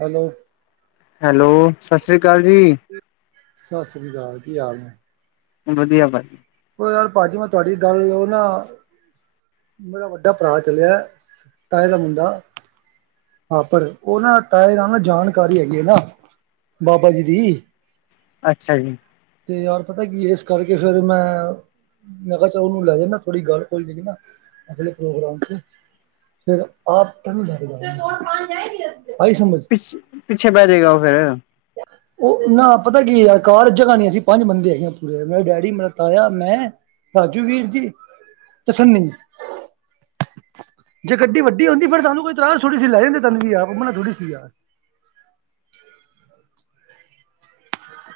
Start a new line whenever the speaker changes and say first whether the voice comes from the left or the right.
right: Hello.
left: Hello, ਸਤਿ ਸ਼੍ਰੀ ਅਕਾਲ ਜੀ।
right: ਸਤਿ ਸ੍ਰੀ ਅਕਾਲ, ਕੀ ਹਾਲ ਏ?
left: ਵਧੀਆ, ਭਾਈ।
right: ਓ ਯਾਰ ਭਾਜੀ, ਮੈਂ ਤੁਹਾਡੀ ਗੱਲ ਓ ਨਾ ਮੇਰਾ ਵੱਡਾ ਭਰਾ ਚਲਿਆ, ਤਾਏ ਦਾ ਮੁੰਡਾ ਹਾਖਰ। ਓ ਨਾ, ਤਾਏ ਨਾਲ ਨਾ ਜਾਣਕਾਰੀ ਹੈਗੀ ਹੈ ਨਾ ਬਾਬਾ ਜੀ ਦੀ।
left: ਅੱਛਾ ਜੀ।
right: ਤੇ ਯਾਰ ਪਤਾ ਕੀ, ਏ ਇਸ ਕਰਕੇ ਫੇਿਰ ਮੈਂ ਮੈਂ ਕਿਹਾ ਚਲੋ, ਉਹਨੂੰ ਲੈ ਜਾਣਾ, ਥੋੜੀ ਗੱਲ ਹੋਈ ਸੀ ਨਾ ਅਗਲੇ ਪ੍ਰੋਗਰਾਮ ਚ ਫਿਰ, ਆਪ ਕਿੱਨੁ ਲੈਕੇ ਜਾਨਾ [unintelligible] ਤੁਸੀਂ ਵੋਟ ਪਾਣ, ਗਏ ਸੀਗੇ?
left: ਪਿੱਛ-ਪਿੱਛੇ ਬਹਿ ਜਾਏਗਾ ਉਹ ਫੇਿਰ।
right: ਉਹ ਨਾ, ਪਤਾ ਕੀ ਅ ਕਾਰ ਚ ਜਗ੍ਹਾ ਨਹੀਂ ਸੀਂ। ਪੰਜ ਬੰਦੇ ਹੈਗੇ ਆਂ। ਮੇਰੇ ਡੈਡੀ, ਮੇਰਾ ਤਾਇਆ, ਮੈਂ ਰਾਜੂ ਵੀਰ ਜੀ ਤੇ ਸੰਨੀ ਜੇ ਗੱਡੀ ਵੱਡੀ ਹੁੰਦੀ ਫਿਰ ਤੁਹਾਨੂੰ ਕੋਈ ਇਤਰਾਜ ਥੋੜੀ ਸੀ ਲੈ ਜਾਂਦੇ ਤੁਹਾਨੂੰ ਵੀ ਯਾਰ ਮਨ੍ਹਾ ਥੋੜੀ ਸੀ ਯਾਰ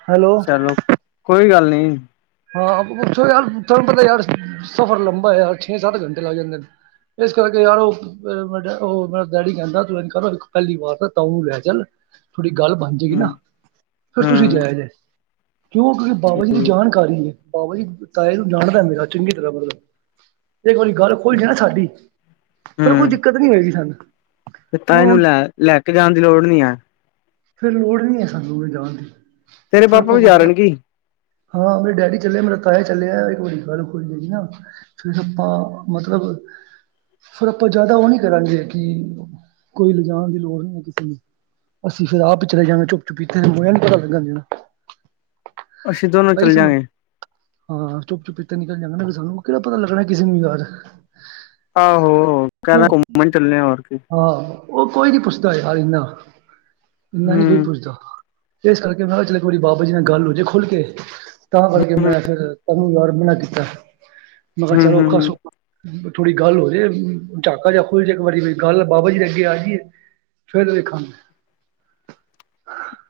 right: ਹੈਲੋ।
left: ਚਲੋ ਕੋਈ ਗੱਲ ਨੀ।
right: ਹਾਂ ਯਾਰ ਤੁਹਾਨੂੰ ਪਤਾ ਯਾਰ ਸਫ਼ਰ ਲੰਬਾ ਹੈ ਯਾਰ ਛੇ- ਸੱਤ ਘੰਟੇ ਲੱਗ ਜਾਂਦੇ ਨੇ। ਇਸ ਕਰਕੇ ਯਾਰ ਓ ਮ ਉਹ ਮੇਰਾ ਡੈਡੀ ਕਹਿੰਦਾ ਤੂੰ ਇੰਝ ਕਰ ਪਹਿਲੀ ਵਾਰ ਤਾਂ ਤਾਉ ਨੂੰ ਲੈ ਚੱਲ ਹਾਡੀ ਗੱਲ ਬਣਦੀ ਏ ਨਾ
left: ਹੂੰ
right: ਫਿਰ ਤੁਸੀਂ
left: ਹੂੰ
right: ਜਾਇਆ ਜੇ ਕਿਉਂ ਤੁਸੀਂ ਬਾਬਾ ਜੀ ਦੀ
left: ਠੀਕ
right: ਜਾਨ ਗੱਲ ਕਰੀਏ ਬਾਬਾ ਜੀ ਤਾਏ ਨੂੰ ਜਾਣਦਾ ਮੇਰਾ ਚੰਗੀ ਤਰ੍ਹਾਂ ਇੱਕ ਵਾਰੀ ਗੱਲ ਕੋਈ ਹੈ ਸਾਡੀ ਫਿਰ ਕੋਈ
left: ਹੂੰ
right: ਦਿੱਕਤ ਨੀ ਹੋਏਗੀ ਸਾਨੂੰ
left: ਤੇ
right: ਉਹ
left: ਤਾਏ
right: ਹੁਣ
left: ਲੈ ਕੇ ਜਾਣ ਦੀ ਲੋੜ ਨਹੀਂ ਹੈ।
right: ਫੇਰ ਲੋੜ ਨਹੀਂ ਹੈ ਸਾਨੂੰ ਲਿਜਾਣ ਦੀ।
left: ਤੇਰੇ
right: ਫਿਰ
left: ਪਾਪਾ ਵੀ ਜਾ
right: ਆਪਾਂ
left: ਰਹੇ ਕਿ
right: ਹਾਂ ਮੇਰੇ ਡੈਡੀ ਚੱਲੇ ਮੇਰਾ ਤਾਇਆ ਚੱਲਿਆ ਕੋਈ ਗੱਲ ਕੋਈ ਹੋਈ ਨਾ ਹਾਏ ਰੱਬਾ ਮਤਲਬ ਫਿਰ ਆਪਾਂ ਜ਼ਿਆਦਾ ਉਹ ਨਹੀਂ ਕਰਾਂਗੇ ਕਿ ਕੋਈ ਲਿਜਾਣ ਦੀ ਲੋੜ ਨਹੀਂ [unintelligible]
left: ਅਸੀਂ ਦੋਨੋਂ
right: ਇਹੀ
left: ਚੱਲ ਜਾ
right: ਸਮਝ
left: ਗੇ
right: ਹਾਂ ਚੁੱਪ ਚੁੱਪਤੇ ਨਿਕਲ ਜਾਂਣਾ ਸਾਨੂੰ ਕਿਹੜਾ ਪਤਾ ਲੱਗਣਾ ਕਿਸੇ ਨੂੰ ਜਾ ਰਹੇ [inaudible]
left: ਆਹੋ ਕਹਿ ਰਿਹਾ ਘੁੰਮਣ ਚੱਲੇ ਹੋਰ ਕਿ
right: ਆਹੋ ਉਹ ਕੋਈ ਨੀ ਪੁੱਛਦਾ ਯਾਰ ਇੰਨਾ ਇੰਨਾ
left: ਹੂੰ
right: ਨਈ ਕੋਈ ਪੁੱਛਦਾ। ਇਸ ਕਰਕੇ ਮੈ ਕਿਹਾ ਚਲੋ ਇੱਕ ਵਾਰੀ ਬਾਬਾ ਜੀ ਨਾਲ ਗੱਲ ਹੋ ਜੇ ਖੁੱਲ ਕੇ ਤਾਂ ਕਰਕੇ ਮੈਂ ਫਿਰ ਤੈਨੂੰ ਯਾਰ ਮਨਾ ਕੀਤਾ। ਮੈਂ ਕਿਹਾ
left: ਹੂੰ
right: ਚਲੋ
left: ਹੂੰ
right: ਔਖਾ
left: ਹੂੰ
right: ਸੌਖ ਥੋੜੀ ਗੱਲ ਹੋ ਜਾਏ ਝਾਕਾ ਜਾ ਖੁਲ ਜਾਏ ਇੱਕ ਵਾਰੀ ਗੱਲ ਬਾਬਾ ਜੀ ਅਗੇ ਆ ਗਈ ਏ ਫਿਰ ਵੇਖਾਂਗੇ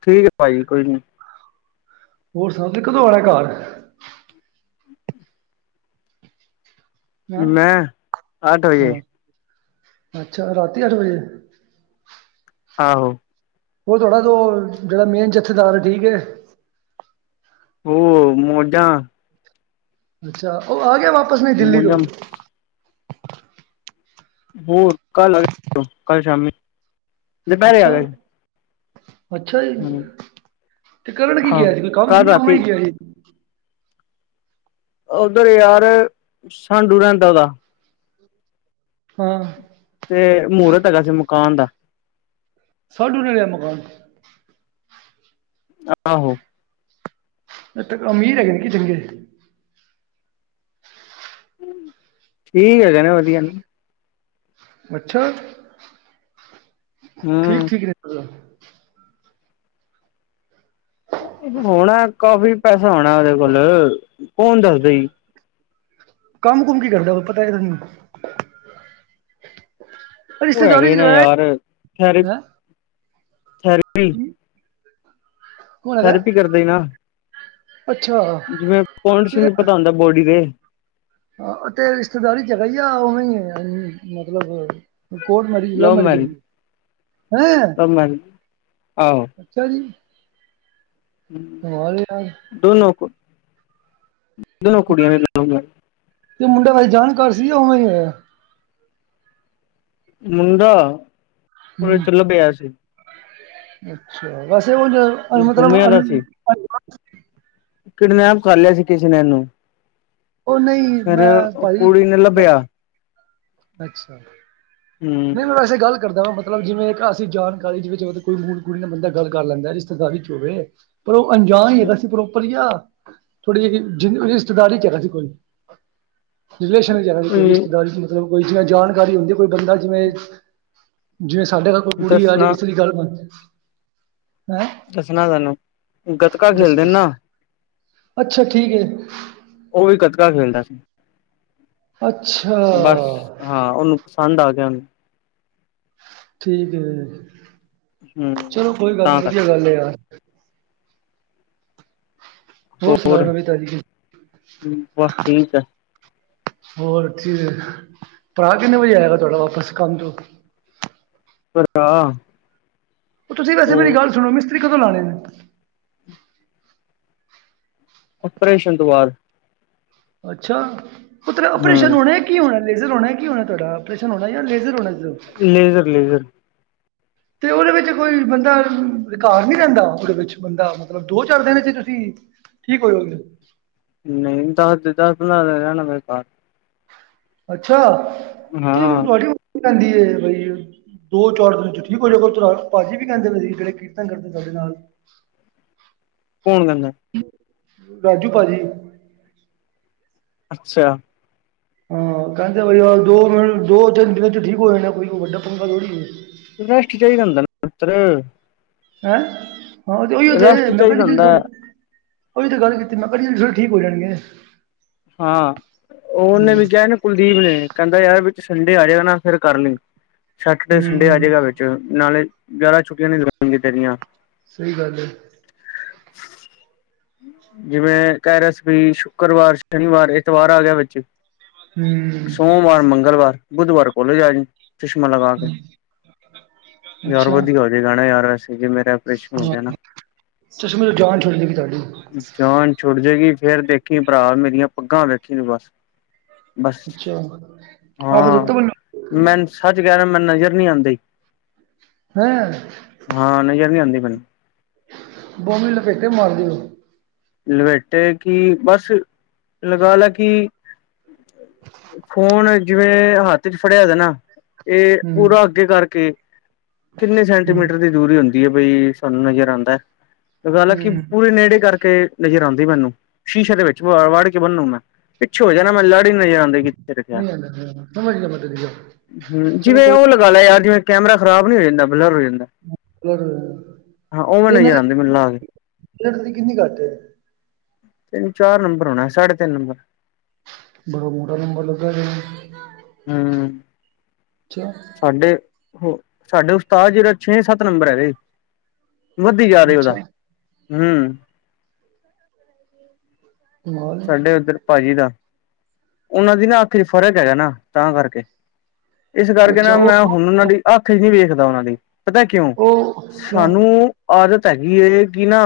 left: ਠੀਕ ਹੈ ਭਾਜੀ ਕੋਈ ਨਹੀਂ
right: ਹੋਰ ਸਭ ਨੇ ਕਦੋਂ ਆਣਾ ਘਰ ਹਂ
left: ਮੈਂ ਅੱਠ ਵਜੇ
right: ਹਾਂ ਅੱਛਾ ਰਾਤੀ ਅੱਠ ਵਜੇ
left: ਆਹੋ
right: ਉਹ ਥੋੜਾ ਜੋ ਜਿਹੜਾ ਮੇਨ ਜਥੇਦਾਰ ਠੀਕ ਏ।
left: ਹੋਰ ਮੌਜਾ
right: ਅੱਛਾ ਉਹ ਆ ਗਿਆ ਵਾਪਸ ਨੇ ਦਿੱਲੀ ਤੋਂ
left: ਮੋਜਾਂ ਹੋਰ ਕੱਲ ਆ ਗਏ ਕੱਲ ਸ਼ਾਮੀ ਦੁਪਹਿਰੇ ਆ
right: ਅੱਛਾ
left: ਗਏ ਸੀ।
right: ਅੱਛਾ ਜੀ ਤੇ ਕਰਨ ਕੀ
left: ਹਾਂ
right: ਗਿਆ ਸੀ ਕੋਈ ਕੰਮ ਸੀ
left: ਕੱਲ
right: ਜਾ ਉਵੇ
left: ਰਾਤੀ
right: ਹੀ ਗਿਆ ਸੀ।
left: ਉਧਰ ਯਾਰ ਸਾਂਡੂ ਰਹਿੰਦਾ ਉਹਦਾ
right: ਹਾਂ।
left: ਤੇ ਮਹੂਰਤ ਹੈਗਾ ਸੀ ਮਕਾਨ ਦਾ
right: ਸਾਂਢੂ ਨੇ ਲਿਆ ਮਕਾਨ
left: ਆਹੋ
right: ਇਹ ਤਾ ਅਮੀਰ ਹੈਗੇ ਨੇ ਕੀ ਚੰਗੇ
left: ਠੀਕ ਹੈਗੇ ਨੇ ਵਧੀਆ
right: ਅੱਛਾ
left: ਹੂੰ
right: ਠੀਕ-ਠੀਕ ਨੇ ਮਤਲਬ
left: ਹੋਣਾ ਕਾਫੀ ਪੈਸਾ ਹੋਣਾ ਉਹਦੇ ਕੋਲ ਕੌਣ ਦੱਸਦਾ ਈ।
right: ਕੰਮ ਕੁਮ ਕੀ ਕਰਦਾ ਵਾ ਪਤਾ ਹੈ ਤੈਨੂੰ
left: ਉਹ
right: ਰਿਸ਼ਤੇਦਾਰੀ
left: ਹੈਗੇ
right: 'ਚ
left: ਨਾ
right: ਜਾ ਆਇਆ
left: ਯਾਰ ਥੈਰੇ
right: ਹੈਂ।
left: ਥੈਰੇਪੀ
right: ਜੀ।
left: ਥੈਰਪੀ ਕਰਦੇਂ ਗਾ।
right: ਅੱਛਾ
left: ਜਿਵੇਂ ਪੁਆਇੰਟਸ ਵੀ ਪਤਾ ਹੁੰਦਾ ਬੋਡੀ ਦੇ
right: ਆਂ ਤੇਰੀ ਰਿਸ਼ਤੇਦਾਰੀ 'ਚ ਹੈਗਾ ਜਾ ਉਵੇਂ ਹੀ ਹੈਗਾ ਮਤਲਬ ਕੋਟ ਮੈਰਿਜ਼ ਲਵ ਮੈਰਿਜ਼ ਹੋਈ ਹੈ ਹੈਂ।
left: ਲਵ ਮੈਰਿਜ ਆਹੋ।
right: ਅੱਛਾ ਜੀ, ਕਮਾਲ ਏ ਯਾਰ।
left: ਦੋਨੋ ਕੋਲ, ਦੋਨੋ ਕੁੜੀਆਂ ਨੇ ਦੋ ਦੌ
right: ਤੇ ਮੁੰਡੇ ਵਾਲੇ, ਜਾਣਕਾਰ ਸੀ ਯਾਂ ਉਵੇਂ ਹੀ ਹੋਇਆ ਐ।
left: ਮੁੰਡਾ, ਟੋਏ
right: ਹੂੰ
left: ਚੋ ਲੱਭਿਆ ਸੀ।
right: ਅੱਛਾ ਵੈਸੇ ਉਂਝ ਮਤਲਬ
left: ਗੁੰਮਿਆਂ ਦਾ ਸੀ
right: ਅਨ-
left: ਕਿਡਨੈਪ ਕਰ ਲਿਆ ਸੀ ਕਿਸੇ ਨੇ ਇਹਨੂੰ।
right: ਉਹ ਨਹੀਂ
left: ਫੇਰ
right: ਮੈਂ ਭਾਜੀ
left: ਕੁੜੀ ਨੇ ਲੱਭਿਆ
right: ਨਹੀਂ
left: ਹੂੰ
right: ਵੈਸੇ ਗੱਲ ਕਰਦਾ ਵਾ ਮਤਲਬ ਜਿਵੇਂ ਇੱਕ ਅਸੀਂ ਜਾਣਕਾਰੀ ਜਿਵੇਂ ਕੋਈ ਮੂੜ ਮੁੰਡਾ ਕੁੜੀ ਨਾਲ ਬੰਦਾ ਗੱਲ ਕਰ ਲੈਂਦਾ ਰਿਸ਼ਤੇਦਾਰੀ ਚ ਹੋਵੇ। ਪਰ ਉਹ ਅਣਜਾਨ ਹੀ ਹੈਗਾ ਸੀ ਪ੍ਰੋਪਰ ਜਾਂ ਥੋੜ੍ਹੀ ਜਿਗੀ ਰਿਸ਼ਤੇਦਾਰੀ ਚ ਹੈਗਾ ਸੀ ਕੋਈ। ਰਿਲੇਸ਼ਨ ਚ ਹੈਗੇ ਕੋਈ ਰਿਸ਼ਤੇਦਾਰੀ ਮਤਲਬ ਕੋਈ ਜਿਵੇੰ ਜਾਣਕਾਰੀ ਹੁੰਦੀ ਕੋਈ ਬੰਦਾ ਜਿਵੇਂ ਸਾਡੇ ਨਾਲ ਕੋਈ ਕੁੜੀ ਆਜੇ
left: ਦੱਸਣਾ
right: ਵਿਚਲੀ ਗੱਲ ਬਣਜੇ ਹੈੰ।
left: ਦੱਸਣਾ ਤੈਨੂੰ ਗੱਤਕਾ ਖੇਲਦੇ ਨੇ
right: ਦੱਸੋ
left: ਨਾ।
right: ਅੱਛਾ ਠੀਕ ਏ।
left: ਉਹ ਵੀ ਗੱਤਕਾ ਖੇਲਦਾ ਸੀ।
right: ਅੱਛਾ
left: ਬਸ ਹਾਂ ਉਹਨੂੰ ਪਸੰਦ ਆ ਗਿਆ ਉਹਨੂੰ।
right: ਠੀਕ ਏ
left: ਹੂੰ
right: ਚਲੋ ਕੋਈ ਗੱਲ ਨਹੀਂ
left: ਤਾਂ ਕਰਕੇ
right: ਵਧੀਆ ਗੱਲ ਏ ਯਾਰ। ਹੋਰ ਸੁਣਾਓ ਨਵੀ ਤਾਜੀ।
left: ਬਸ ਠੀਕ ਹੈ
right: ਹੋਰ ਠੀਕ ਏ ਭਰਾ ਕਿੰਨੇ ਵਜੇ ਆਏਗਾ ਤੁਹਾਡਾ ਵਾਪਸ ਕੰਮ ਤੋਂ।
left: [unintelligible] [unintelligible]
right: ਉਹ ਤੁਸੀਂ ਵੈਸੇ ਮੇਰੀ ਗੱਲ ਸੁਣੋ ਮਿਸਤਰੀ ਕਦੋਂ ਲਾਣੇ ਨੇ?
left: ਓਪਰੇਸ਼ਨ ਤੋਂ ਬਾਅਦ।
right: ਅੱਛਾ ਓ ਤੇਰਾ
left: ਹੂੰ
right: ਓਪਰੇਸ਼ਨ ਹੋਣਾ ਕੀ ਹੋਣਾ ਲੇਜ਼ਰ ਹੋਣਾ ਕੀ ਹੋਣਾ ਤੁਹਾਡਾ ਓਪਰੇਸ਼ਨ ਹੋਣਾ ਜਾਂ ਲੇਜ਼ਰ ਹੋਣਾ?
left: Laser laser.
right: ਤੇ ਓਹਦੇ ਵਿੱਚ ਕੋਈ ਬੰਦਾ ਘਾਰ ਨੀਂ ਰਹਿੰਦਾ ਓਹਦੇ ਵਿੱਚ ਬੰਦਾ ਮਤਲਬ ਦੋ ਚਾਰ ਦਿਨ ਤੁਸੀ ਠੀਕ ਕੋਈ ਗੱਲ ਨੀ।
left: ਨਹੀਂ ਦੱਸ ਦੇ ਦੱਸ ਰਹਿਣਾ ਮੇਰੇ ਸਾਥ।
right: ਅੱਛਾ ਤੇ
left: ਹਾਂ
right: ਤਵਾਡੀ ਵਹੁਟੀ ਕਹਿੰਦੀ ਏ ਬਈ ਦੋ ਚਾਰ ਦਿਨ ਠੀਕ ਹੋਜੋਗੇ ਉਸ ਤਰ੍ਹਾਂ। ਭਾਜੀ ਵੀ ਕਹਿੰਦੇ ਪਏ ਸੀ ਜਿਹੜੇ ਕੀਰਤਨ ਕਰਦੇ ਨੇ ਤੁਹਾਡੇ ਨਾਲ। [unintelligible]
left: ਕੌਣ ਕਹਿੰਦਾ?
right: ਰਾਜੂ ਭਾਜੀ
left: ਅਛਾ
right: ਹਾਂ ਕਹਿੰਦੇ ਵੈ ਯਾਰ ਦੋ ਤਿੰਨ ਦਿਨਾਂ 'ਚ ਠੀਕ ਹੋ ਜਾਣਾ ਐ ਕੋਈ ਵੱਡਾ ਪੰਗਾ ਥੋੜੀ ਏ।
left: ਰੈਸਟ ਚਾਹੀਦਾ ਹੁੰਦਾ ਨਾ ਪੁੱਤਰ।
right: ਹੈਂ ਹਾਂ ਤੇ ਓਇ ਓ ਤੇ
left: ਰੈਸਟ
right: ਮੈੰ
left: ਚਾਹੀਦਾ
right: ਪਹਿਲੀ ਤਰੀਕ
left: ਹੁੰਦਾ
right: ਥੋਡੇ ਉਹ ਈ ਤੇ ਗੱਲ ਕੀਤੀ ਮੈਂ ਪਹਿਲੀ ਤਰੀਕ ਥੋੜੇ ਠੀਕ ਹੋ ਜਾਣਗੇ।
left: ਹਾਂ ਉਹਨੇ
right: ਹੂੰ,
left: ਵੀ ਕਿਹਾ ਨਾ ਕੁਲਦੀਪ ਨੇ ਕਹਿੰਦਾ ਯਾਰ ਵਿਚ ਸੰਡੇ ਆਜੇ ਗਾ ਨਾ ਫਿਰ ਕਰ ਲਈ ਸੈਟਰਡੇ ਸੰਡੇ ਆ
right: ਹੂੰ
left: ਜੇਗਾ ਵਿਚ। ਨਾਲੇ ਜ਼ਿਆਦਾ ਛੁੱਟੀਆਂ ਨੀ ਲਗਾਣਗੇ ਤੇਰੀਆਂ।
right: ਸਹੀ ਗੱਲ ਏ।
left: ਜਿਵੇੰ ਕਹਿ ਰਿਹਾ ਸੀ ਕਿ ਸ਼ੁੱਕਰਵਾਰ ਸ਼ਨੀਵਾਰ ਐਤਵਾਰ ਆ ਗਿਆ ਵਿਚ
right: ਹੂੰ
left: ਸੋਮਵਾਰ ਮੰਗਲਵਾਰ ਬੁੱਧਵਾਰ ਕਾਲਜ ਆ ਜੀ ਚਸ਼ਮਾ ਲਗਾ ਕੇ ਯਾਰ
right: ਅੱਛਾ
left: ਵਧੀਆ ਇਹ ਗਾਣਾ ਯਾਰ ਵੈਸੇ ਵੀ ਮੇਰਾ ਆਪਰੇਸ਼ਨ ਹੋ ਗਿਆ ਨਾ।
right: ਹਾਂ ਚਸ਼ਮੇ ਤੋੰ ਜਾਨ ਛੋਟ ਜੇਗੀ ਤੁਹਾਡੀ। [unintelligible]
left: ਜਾਨ ਛੁਟ ਜੇਗੀ ਫੇਰ ਦੇਖੀ ਭਰਾ ਮੇਰੀਆਂ ਪੱਗਾਂ ਵੇਖੀ ਤੂੰ ਬਸ। ਬਸ
right: ਅੱਛਾ ਆਖ
left: ਹਾਂ
right: ਦਿੱਤਾ ਮੈਨੂੰ
left: ਮੈ ਸੱਚ ਕਹਿ ਰਿਹਾ ਮੈਨੂੰ ਨਜ਼ਰ ਨਹੀ ਆਉਦੀ।
right: ਹੈਂ।
left: ਹਾਂ ਨਜ਼ਰ ਨਹੀਂ ਆਉਂਦੀ ਮੈਨੂੰ।
right: ਦੋ ਲਪੇਟੇ ਮਾਰ ਦਿਓ।
left: ਲਪੈਟੇ ਕਿ ਬਸ ਲਗਾ ਲਾ ਕਿ। ਫੋਨ ਜਿਵੇ ਹੱਥ ਚ ਫੜਿਆ ਦਾ ਨਾ। ਇਹ
right: ਹੂੰ,
left: ਪੂਰਾ ਅੱਗੇ ਕਰਕੇ ਕਿਨੇ
right: ਹੂੰ,
left: ਸੈਂਟੀਮੀਟਰ ਦੀ। ਜ਼ਰੂਰੀ ਹੁੰਦੀ ਹੈ। ਬਈ ਸਾਨੂੰ ਨਜ਼ਰ ਆਉਦਾ ਤੇ ਗੱਲ ਕਿ
right: ਹੂੰ
left: ਪੂਰੇ ਨੇੜੇ ਕਰਕੇ। ਨਜ਼ਰ ਆਉਦੀ ਮੈਨੂੰ ਸ਼ੀਸ਼ੇ ਦੇ ਵਿਚ ਵੜ ਕੇ ਬੰਨੂੰ ਮੈ ਪਿੱਛੇ ਹੋ ਜਾ ਮੈਨੂੰ ਲੜ ਨਜ਼ਰ ਨਹੀ ਆਂਦੀਆ ਕਿੱਥੇ ਰੱਖਿਆ।
right: ਨਹੀਂ ਸਮਝ ਗਿਆ। ਮੈਂ ਤੇਰੀ ਗੱਲ
left: ਹੂੰ
right: ਚਲੋ
left: ਜਿਵੇ
right: ਕੋਈ
left: ਉਹ ਲਗਾ ਲੈ ਯਾਰ ਜਿਵੇ ਕੈਮਰਾ ਖਰਾਬ ਨੀ ਹੋ ਜਾਂਦਾ ਬਲਰ ਹੋ ਜਾਂਦਾ। ਹਾਂ ਉਹਵੇ ਨਜ਼ਰ ਆਂਦੀ ਮੈਨੂੰ ਲਾ ਕੇ।
right: ਲੱਗ ਦੀ ਕਿੰਨੀ ਘੱਟ।
left: ਤਿੰਨ ਚਾਰ ਨੰਬਰ ਹੋਣਾ ਸਾਢੇ ਤਿੰਨ ਨੰਬਰ।
right: ਬੜਾ ਮੋਟਾ ਨੰਬਰ ਲੱਗਾ ਤੇਰਾ।
left: ਹੂੰ - ਸਾਡੇ ਹੋ ਸਾਡੇ ਉਸਤਾਦ ਜੀ ਦਾ ਛੇ ਸੱਤ ਨੰਬਰ ਹੈਗਾ ਜੀ। ਵੱਧੀ ਜਾ ਰਿਹਾ ਉਹਦਾ
right: ਅੱਛਾ
left: ਹੂੰ।
right: ਕਮਾਲ
left: ਸਾਡੇ
right: ਹੈ।
left: ਉਧਰ ਭਾਜੀ ਦਾ ਉਹਨਾ ਦੀ ਨਾ ਅੱਖ 'ਚ ਫਰਕ ਹੈਗਾ ਨਾ। ਤਾਂ ਕਰਕੇ ਇਸ ਕਰਕੇ
right: ਅੱਛਾ
left: ਨਾ
right: ਉਹ
left: ਮੈ ਹੁਣ ਉਹਨਾਂ ਦੀ ਅੱਖ 'ਚ ਨਹੀ ਵੇਖਦਾ। ਉਹਨਾਂ ਦੀ ਪਤਾ ਹੈ ਕਿਉ
right: ਉਹ ਕਿਉਂ
left: ਸਾਨੂੰ ਆਦਤ ਹੈਗੀ ਏ ਕਿ ਨਾ।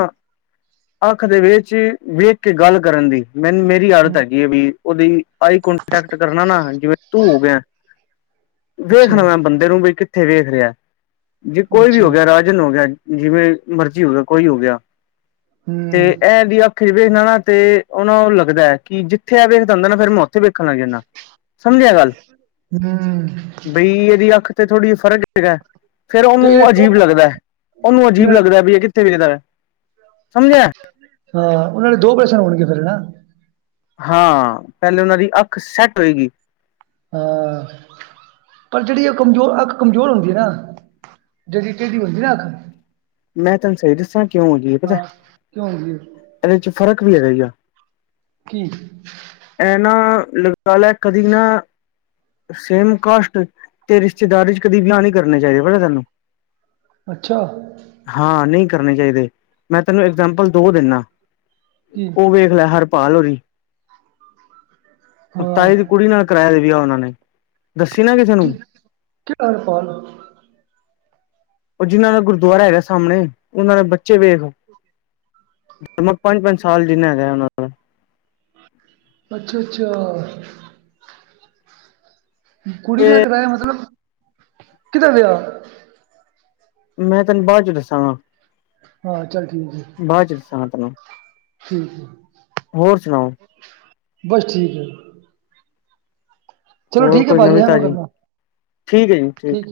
left: ਅੱਖ ਦੇ ਵਿਚ ਵੇਖ ਕੇ ਗੱਲ ਕਰਨ ਦੀ ਮੈਨੂੰ ਮੇ। ਵੀ ਆਦਤ
right: ਹਮ,
left: ਹੈਗੀ ਹੈ। ਵੀ ਉਹਦੀ ਆਈ ਕੋਂਟੈਕਟ ਕਰਨਾ ਨਾ ਜਿਵੇ। ਤੂੰ ਗਿਆ ਵੇਖਣਾ
right: ਅੱਛਾ
left: ਮੈ ਬੰਦੇ ਨੂੰ ਬਾਈ ਕਿੱਥੇ ਵੇਖ ਰਿਹਾ। ਜੇ ਕੋਈ ਵੀ
right: ਅੱਛਾ
left: ਹੋ ਗਿਆ ਰਾਜਨ ਹੋ ਗਿਆ ਜਿਵੇ ਮਰਜ਼ੀ ਹੋ ਗਿਆ। ਕੋਈ ਹੋ ਗਿਆ ਤੇ
right: ਹੂੰ
left: ਇਹ ਦੀਆ- ਵੇਖਦਾ ਨਾ ਤੇ ਉਹਨਾ ਉਹ ਲੱਗਦਾ ਹੈ। ਕਿ ਜਿੱਥੇ ਆ ਵੇਖਦਾ ਹੁੰਦਾ ਨਾ ਫੇਰ ਮੈ ਉਥੇ ਵੇਖਣ ਲੱਗ ਜਾਂਦਾ। ਸਮਝਿਆ ਗੱਲ
right: ਹੂੰ ਤੇ
left: ਬਈ ਇਹਦੀ ਅੱਖ ਤੇ ਥੋੜ੍ਹੀ ਜਿਹੀ ਫ਼ਰਕ ਪਿਆ। ਫੇਰ
right: ਜਿਹੜੇ
left: ਉਹਨੂੰ
right: ਦੋ
left: ਅਜੀਬ ਲੱਗਦਾ ਉਹਨੂੰ ਅਜੀਬ
right: ਇਹਨਾਂ
left: ਲੱਗਦਾ ਵੀ ਇਹ ਕਿੱਥੇ ਵੇਖਦਾ ਹੈ। ਸਮਝਿਆ
right: ਹਾਂ ਉਹਨਾਂ ਨੇ ਦੋ ਪ੍ਰੈਸਿਆਂ ਨੂੰ ਹੋਣਗੇ ਫੇਰ ਹਨ ਨਾ
left: ਹਾਂ ਪਹਿਲੇ ਉਹਨਾਂ ਦੀ ਅੱਖ ਸੈਟ ਹੋਏਗੀ।
right: ਹਮ ਪਰ ਜਿਹੜੀ ਆ ਕਮਜ਼ੋਰ ਅੱਖ ਕਮਜ਼ੋਰ ਹੁੰਦੀ ਹੈ। ਨਾ ਜਿਹੜੀ ਢੇਡੀ ਹੁੰਦੀ ਨਾ ਅੱਖ
left: ਮੈਂ ਤੁਹਾਨੂੰ ਸਹੀ ਦੱਸਾਂ ਕਿਉਂ ਹੋ ਜਾਈ ਹੈ। ਪਤਾ
right: ਹਾਂ ਕਿਉਂ ਹੁੰਦੀ ਹੈ
left: ਇਹਦੇ ਚ ਫ਼ਰਕ ਵੀ ਹੈਗਾ ਹੀ ਆ
right: ਕੀ
left: ਇਹਨਾਂ ਲਗਾ ਲੈ ਕਦੀ ਨਾ ਸੇਮ ਕਾਸਟ ਤੇ ਰਿਸ਼ਤੇਦਾਰੀ ਚ ਕਦੇ ਵਿਆਹ ਨਹੀਂ ਕਰਨੇ ਚਾਹੀਦੇ ਪਤਾ ਸਾਨੂੰ।
right: ਅੱਛਾ
left: ਹਾਂ ਨਹੀਂ ਕਰਨੇ ਚਾਹੀਦੇ, ਮੈਂ ਤੈਨੂੰ ਇਗਜਾਮਪਲ ਦੋ ਦੇਣਾ
right: ਕੀ
left: ਉਹ ਵ। ਹਰਪਾਲ ਹੋਰੀ।
right: ਹਾਂ
left: ਤਾਈ ਦੀ ਕੁੜੀ ਨਾਲ ਕਰਾਇਆ ਈ ਵਿਆਹ ਉਹਨਾਂ ਨੇ। ਦੱਸੀ ਨਾ ਕਿਸੇ ਨੂੰ।
right: ਕੀ ਕਿਹੜਾ ਹਰਪਾਲ
left: ਉਹ ਜਿਹਨਾਂ ਦਾ ਗੁਰਦੁਆਰਾ ਹੈਗਾ ਸਾਹਮਣੇ। ਇਨਾਂ ਦੇ ਬੱਚੇ ਵੇਖ, ਪੰਜ ਪੰਜ ਸਾਲ ਜਿੰਨਾ ਹੈਗਾ ਉਹਨਾਂ [unintelligible]
right: ਅੱਛਾ-ਅੱਛਾ। ਕੁੜੀ
left: ਤੇ
right: ਦਾ ਕਰਾਇਆ, ਮਤਲਬ ਕਿਦਾਂ ਵਿਆਹ
left: ਮੈਂ ਤੈਨੂੰ ਬਾਅਦ ਚ ਦੱਸਾਂਗਾ।
right: ਹਾਂ ਚੱਲ ਠੀਕ ਹੈ
left: ਬਾਅਦ ਚ ਦੱਸਾਂ ਗਾ ਤੈਨੂੰ, ਹੋਰ ਸੁਣਾਓ
right: ਬਸ ਠੀਕ ਏ।
left: ਹੋਰ ਕੋਈ ਨਵੀਂ ਤਾਜੀ, ਠੀਕ ਹੈ ਜੀ, ਠੀਕ